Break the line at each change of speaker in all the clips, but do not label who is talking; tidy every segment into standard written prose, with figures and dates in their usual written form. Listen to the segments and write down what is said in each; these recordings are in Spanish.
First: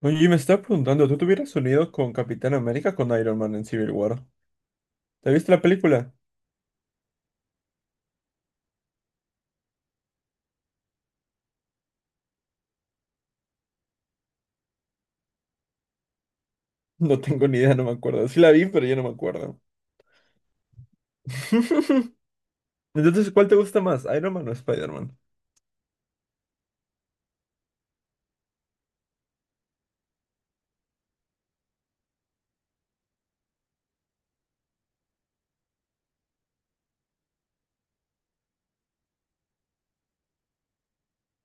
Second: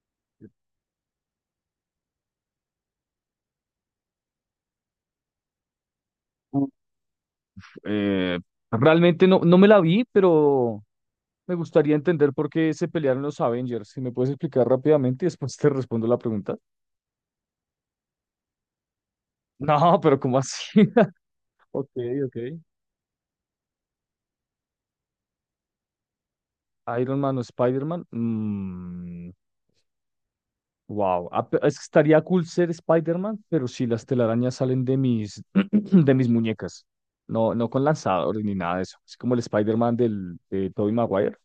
Oye, me estaba preguntando, ¿tú te hubieras unido con Capitán América o con Iron Man en Civil War? ¿Te viste la película?
Uf, eh, realmente no, no me la vi, pero me gustaría entender por qué se pelearon los Avengers. Si me puedes explicar rápidamente y después te respondo la pregunta.
No tengo ni idea, no me acuerdo. Sí la vi, pero ya no me acuerdo.
No, pero ¿cómo así? Ok, ok.
Entonces, ¿cuál te gusta más, Iron Man o Spider-Man?
Iron Man o Spider-Man. Mm, wow. Ah, es que estaría cool ser Spider-Man, pero si las telarañas salen de mis, de mis muñecas. No, no con lanzadores ni nada de eso. Es como el Spider-Man de Tobey Maguire.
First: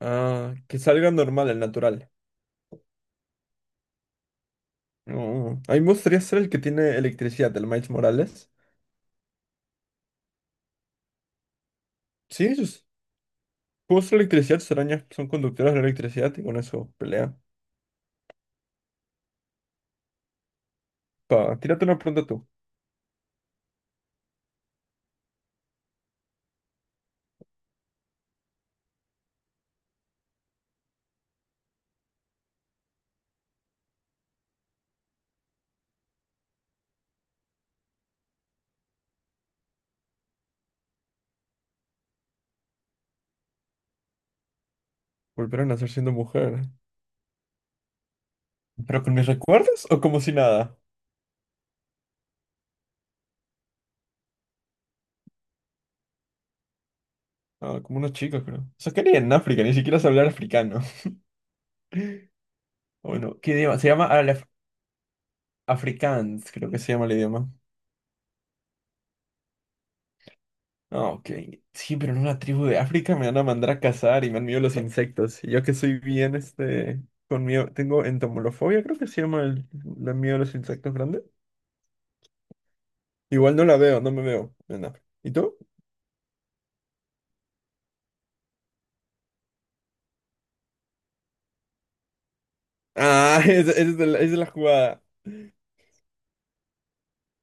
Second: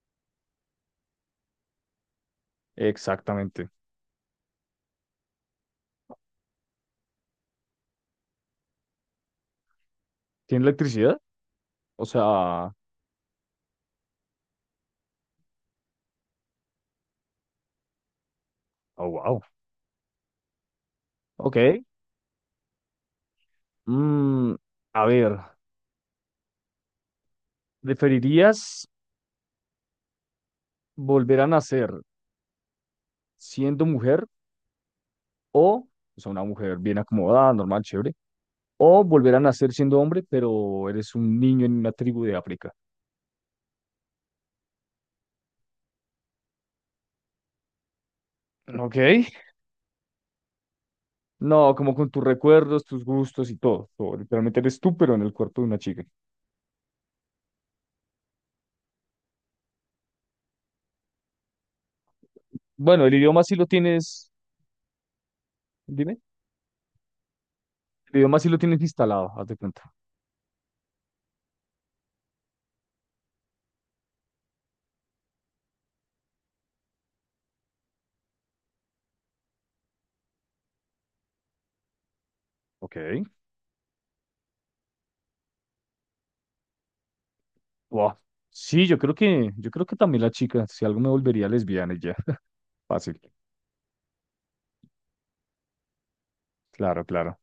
Ah, que salga normal, el natural.
Exactamente.
Mm, a mí me gustaría ser el que tiene electricidad, el Miles Morales.
¿Tiene electricidad? O
Sí,
sea,
sus juegos de electricidad, sus arañas son conductoras de electricidad y con eso pelea.
oh, wow.
Pa,
Ok.
tírate una pregunta tú.
Mm, a ver, ¿preferirías volver a nacer siendo mujer o, o sea, una mujer bien acomodada, normal, chévere, o volver a nacer siendo hombre, pero eres un niño en una tribu de África?
¿Volver a nacer siendo mujer?
Ok.
¿Pero con mis recuerdos o como si nada?
No, como con tus recuerdos, tus gustos y todo. Todo. Literalmente eres tú, pero en el cuerpo de una chica.
Ah, como unos chicos, creo. O sea, que ni en África, ni siquiera se hablar africano.
Bueno, el
Bueno,
idioma
¿qué
sí lo
idioma? Se llama
tienes, dime,
Afrikaans, creo que se llama el idioma.
el idioma sí lo tienes instalado, haz de cuenta.
Ah, ok. Sí, pero en una tribu de África me van a mandar a cazar y me han miedo los insectos. Y yo que soy bien, con miedo, tengo entomolofobia, creo que se llama el, la miedo a los insectos grande.
Ok.
Igual no la veo, no me veo en África. ¿Y tú?
Wow. Sí, yo creo que también la chica, si algo me volvería lesbiana y ya, fácil.
Ah, esa es, de la, esa es la jugada.
Claro, claro.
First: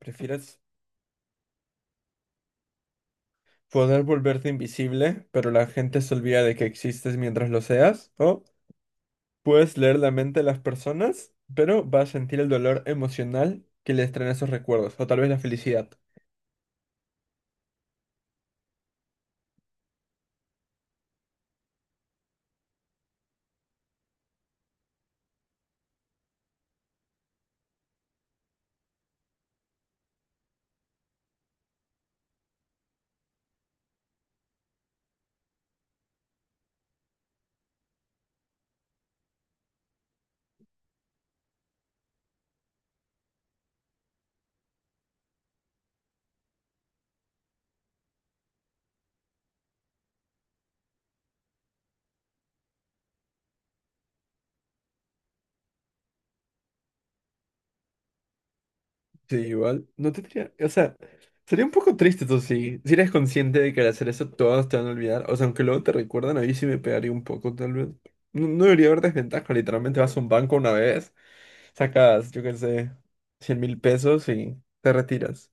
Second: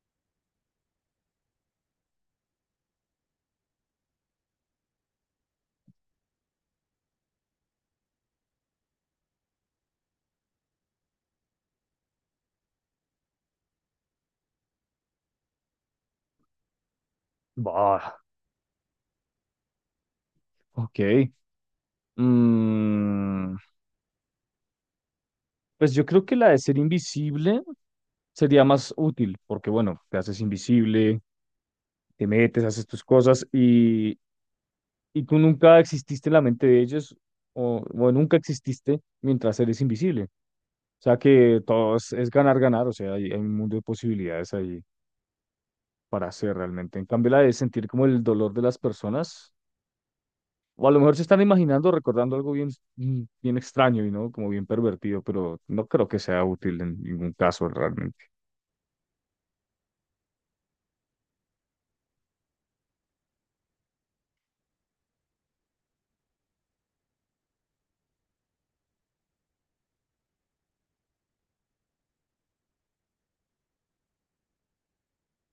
¿Prefieres poder volverte invisible, pero la gente se olvida de que existes mientras lo seas, o puedes leer la mente de las personas, pero vas a sentir el dolor emocional que les traen esos recuerdos, o tal vez la felicidad?
Bah, ok. Mm, pues yo creo que la de ser invisible sería más útil, porque bueno, te haces invisible, te metes, haces tus cosas y tú nunca exististe en la mente de ellos o nunca exististe mientras eres invisible. O sea que todo es ganar, ganar, o sea, hay un mundo de posibilidades ahí para hacer realmente. En cambio, la de sentir como el dolor de las personas. O a lo mejor se están imaginando, recordando algo bien, bien extraño y no como bien pervertido, pero no creo que sea útil en ningún caso realmente.
Sí, igual. No tendría, o sea, sería un poco triste tú sí. Si eres consciente de que al hacer eso todos te van a olvidar, o sea, aunque luego te recuerdan, a mí sí me pegaría un poco, tal vez. No, no debería haber desventaja, literalmente vas a un banco una vez, sacas, yo qué sé, 100.000 pesos y te retiras.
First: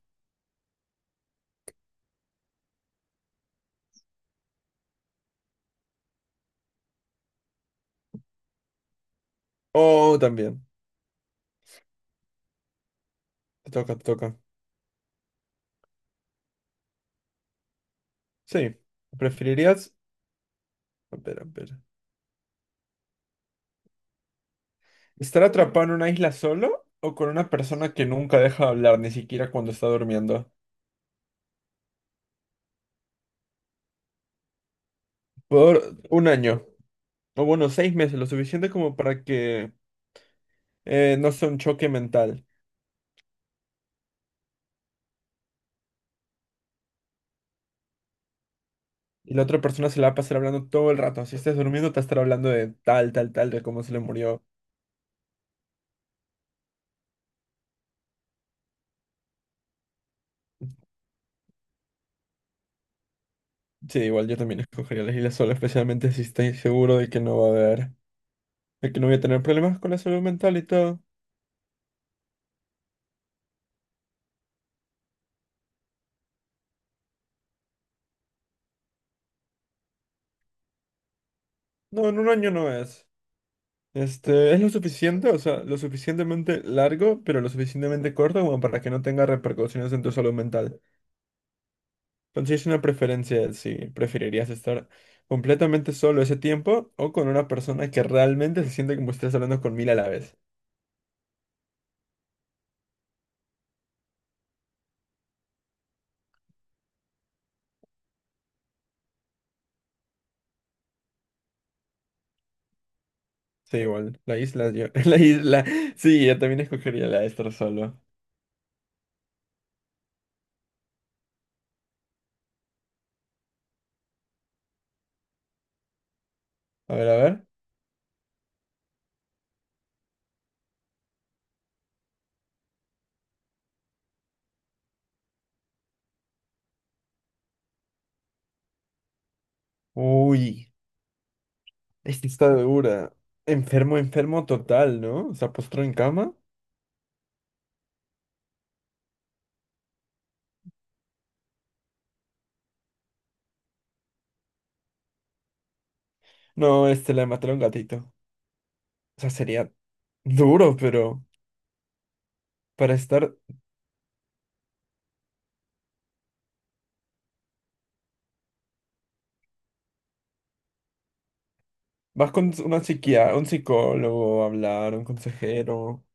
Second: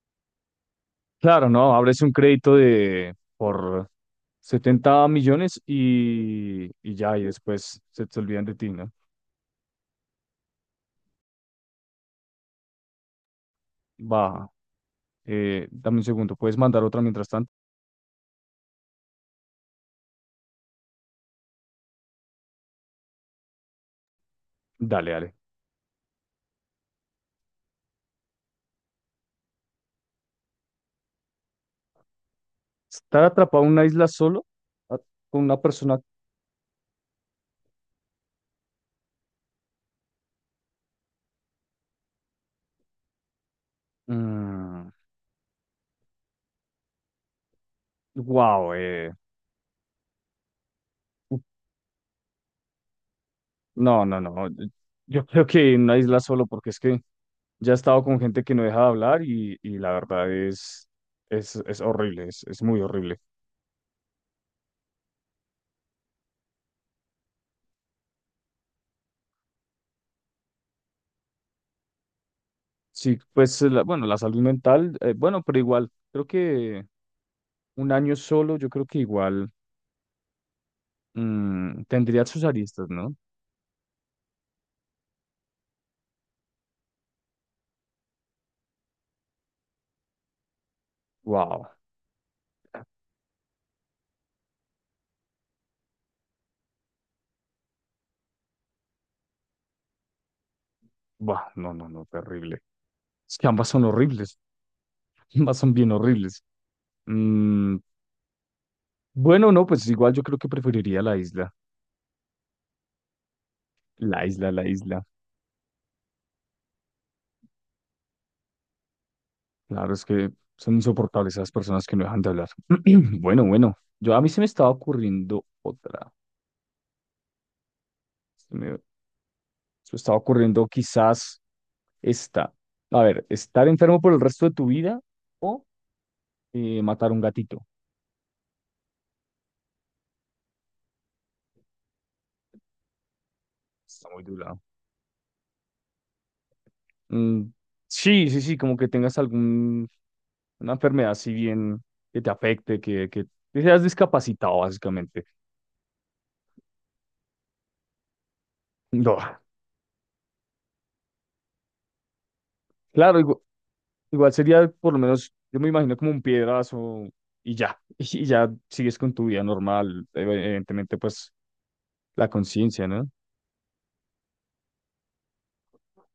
Claro, no, abres un crédito de por 70 millones y ya, y después se te olvidan de ti, ¿no?
O también, te toca, te toca.
Va, dame un segundo, ¿puedes mandar otra mientras tanto?
Sí, preferirías... Espera, espera.
Dale, dale.
¿Estar atrapado en una isla solo o con una persona que nunca deja de hablar, ni siquiera cuando está durmiendo?
Estar atrapado en una isla solo a- con una
Por
persona.
un año, o bueno, 6 meses, lo suficiente como para que no sea un choque mental.
Wow.
Y la otra persona se la va a pasar hablando todo el rato. Si estás durmiendo, te va a estar hablando de tal, tal, tal, de cómo se le
No, no,
murió.
no. Yo creo que en una isla solo, porque es que ya he estado con gente que no deja de hablar y la verdad es horrible, es muy horrible.
Sí, igual yo también escogería la isla sola, especialmente si estoy seguro de que no va a haber, de que no voy a tener problemas con la salud mental y todo.
Sí, pues bueno, la salud mental, bueno, pero igual, creo que un año solo, yo creo que igual
No, en
tendría
un
sus
año no
aristas,
es.
¿no?
Es lo suficiente, o sea, lo suficientemente largo, pero lo suficientemente corto como para que no tenga repercusiones en tu salud mental.
Wow,
Entonces sí es una preferencia de si preferirías estar completamente solo ese tiempo o con una persona que realmente se siente como si estás hablando con 1.000 a la vez.
bah, no, no, no, terrible. Es que ambas son horribles, ambas son bien horribles. Mm, bueno, no, pues igual yo creo que preferiría la isla,
Sí, igual,
la
la
isla, la
isla, yo,
isla.
la isla, sí, yo también escogería la de estar solo.
Claro, es que son insoportables esas personas que no dejan de hablar. Bueno, bueno, yo a mí se me estaba ocurriendo otra.
A ver, a ver.
Se me estaba ocurriendo quizás esta. A ver, estar enfermo por el resto de tu vida o matar un gatito.
Uy, esta está dura. Enfermo,
Está muy
enfermo
dura.
total, ¿no? O sea, postró en cama.
Mm, sí, sí, sí, como que tengas alguna enfermedad si bien que te afecte, que seas discapacitado básicamente.
No, le mataron un gatito.
No,
O sea, sería duro, pero para
claro,
estar,
Igual sería por lo menos, yo me imagino como un piedrazo y ya, y ya sigues con tu vida normal, evidentemente pues la
vas con una
conciencia, ¿no?
psiquia, un psicólogo a hablar, un consejero.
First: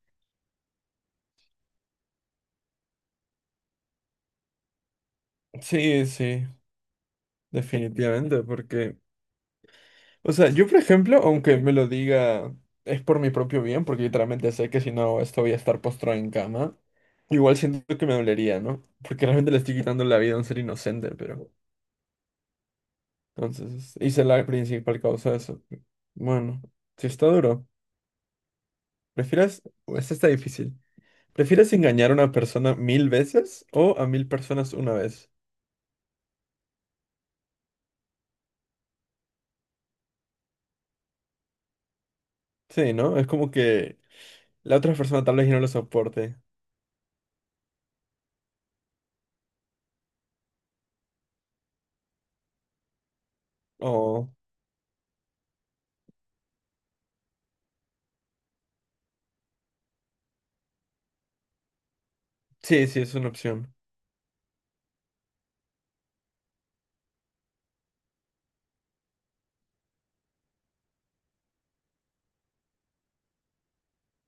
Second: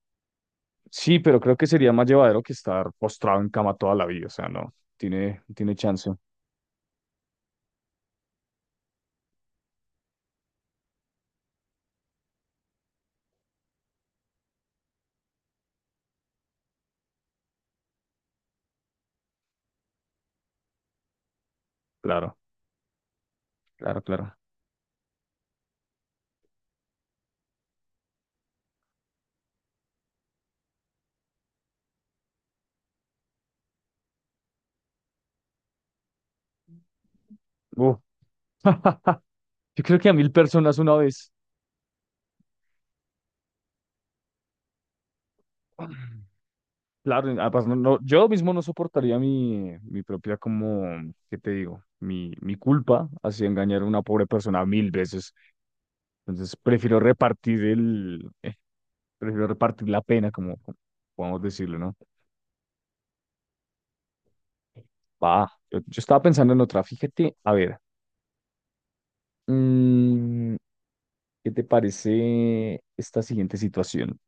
Sí, pero creo que sería más llevadero que estar postrado en cama toda la vida, o sea, no, tiene
Sí,
chance,
sí, definitivamente, porque, o sea, yo por ejemplo, aunque me lo diga, es por mi propio bien, porque literalmente sé que si no hago esto voy a estar postrado en cama. Igual siento que me dolería, ¿no? Porque realmente le estoy quitando la vida a un ser inocente, pero
claro,
entonces
claro,
hice
claro.
la principal causa de eso. Bueno, si está duro, prefieres, o esta está difícil. ¿Prefieres engañar a una persona 1.000 veces o a 1.000 personas una vez?
Uh, Yo creo que a mil personas una vez,
Sí, ¿no? Es como que la otra persona tal vez ya no lo soporte.
claro, y además no, yo mismo no soportaría mi propia como, ¿qué te digo? Mi culpa hacia engañar a una pobre
Oh,
persona mil veces. Entonces prefiero repartir la pena, como podemos decirlo, ¿no?
sí, sí, es una opción.
Va, yo estaba pensando en otra, fíjate, a ver, mm, ¿qué te parece esta siguiente situación?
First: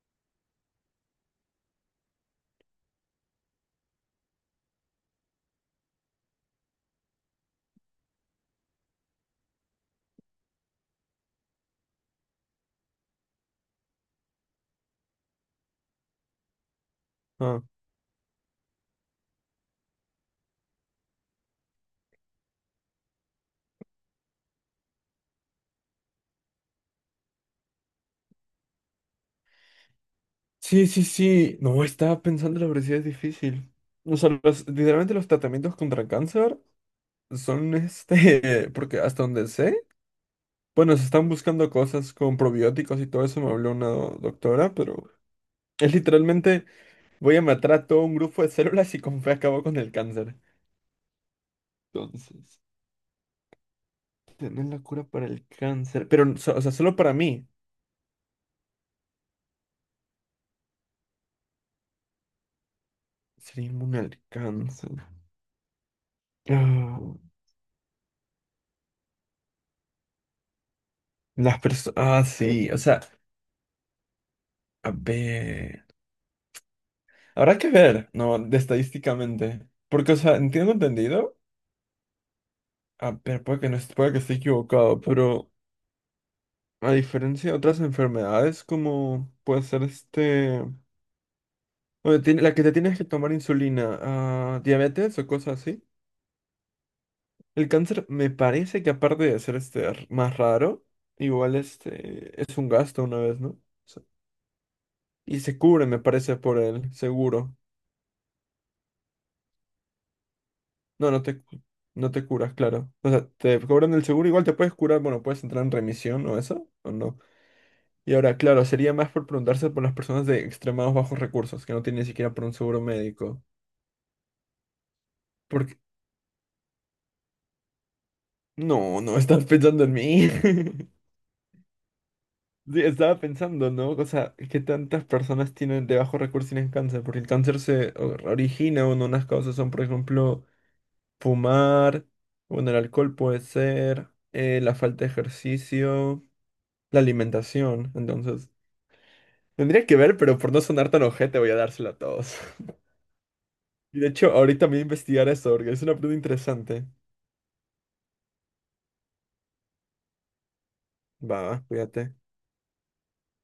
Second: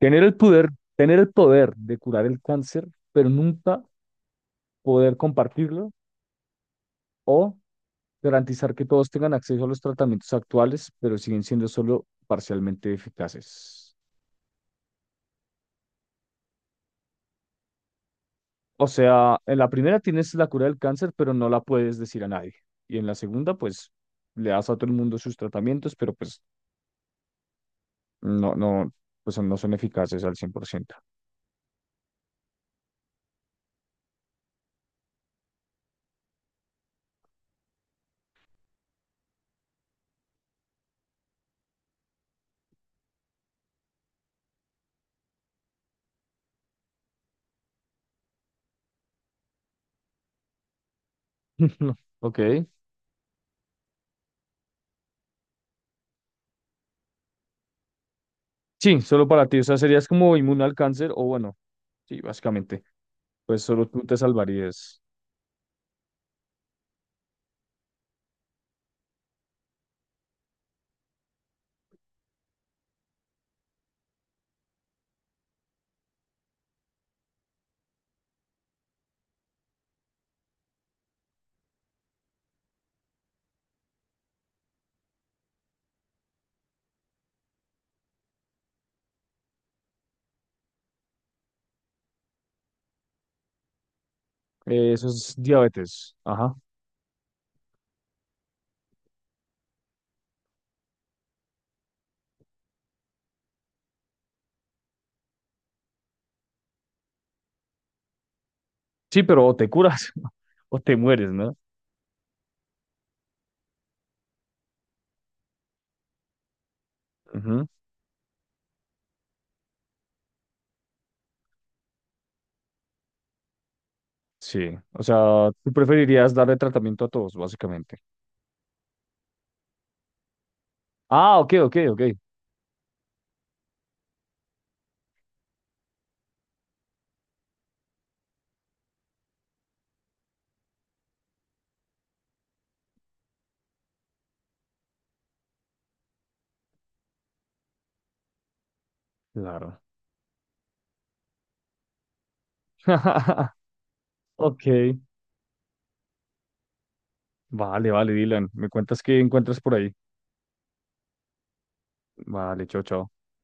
Tener el poder, tener el poder de curar el cáncer, pero nunca poder compartirlo, o garantizar que todos tengan acceso a los tratamientos actuales, pero siguen siendo solo parcialmente eficaces.
Ah.
O sea, en la primera tienes la cura del cáncer, pero no la puedes decir a nadie. Y en la segunda, pues, le das a todo el mundo sus tratamientos, pero pues no, no, pues no son eficaces al cien por
Sí,
ciento.
sí, sí. No, estaba pensando la obesidad es difícil. O sea, literalmente los tratamientos contra el cáncer son porque hasta donde sé, bueno, se están buscando cosas con probióticos y todo eso, me habló una doctora, pero es literalmente voy a matar a todo un grupo de células y con fe acabo con el cáncer. Entonces.
Ok.
Tener la cura para el cáncer. Pero, o sea, solo para mí.
Sí, solo para ti. O sea, serías como inmune al cáncer, o bueno, sí, básicamente.
Ser
Pues solo
inmune
tú te
al
salvarías.
cáncer. Ah, las personas. Ah, sí. O sea, a ver. Habrá que ver, ¿no? De estadísticamente. Porque, o sea, entiendo entendido. A ver, puede que no, puede que esté equivocado, pero a diferencia de otras enfermedades, como puede ser o la que te tienes que tomar insulina, ah,
Eso
diabetes o
es
cosas así.
diabetes. Ajá.
El cáncer me parece que aparte de ser más raro, igual este es un gasto una vez, ¿no? O sea, y se cubre, me parece, por el seguro.
Sí, pero o te curas o te
No, no
mueres,
te,
¿no?
no te curas, claro. O sea, te cobran el seguro, igual te puedes curar, bueno, puedes entrar en remisión o eso, o no. Y ahora, claro, sería más por preguntarse por las personas de extremados bajos recursos, que no tienen ni siquiera por un seguro médico.
Sí, o sea, tú
Porque,
preferirías darle tratamiento a todos, básicamente.
no, no estás pensando en mí.
Ah, ok, ok, ok.
Sí, estaba pensando, ¿no? O sea, que tantas personas tienen de bajos recursos tienen cáncer, porque el cáncer se origina, bueno, unas causas son, por ejemplo, fumar, bueno, el alcohol puede ser, la falta de ejercicio, la alimentación, entonces,
Claro.
tendría que ver, pero por no sonar tan ojete voy a dárselo a todos. Y de hecho, ahorita
Ok,
me voy a investigar eso, porque es una pregunta interesante.
vale, vale, Dylan. Me cuentas qué encuentras por ahí.
Va, va, cuídate.
Vale, chao, chao.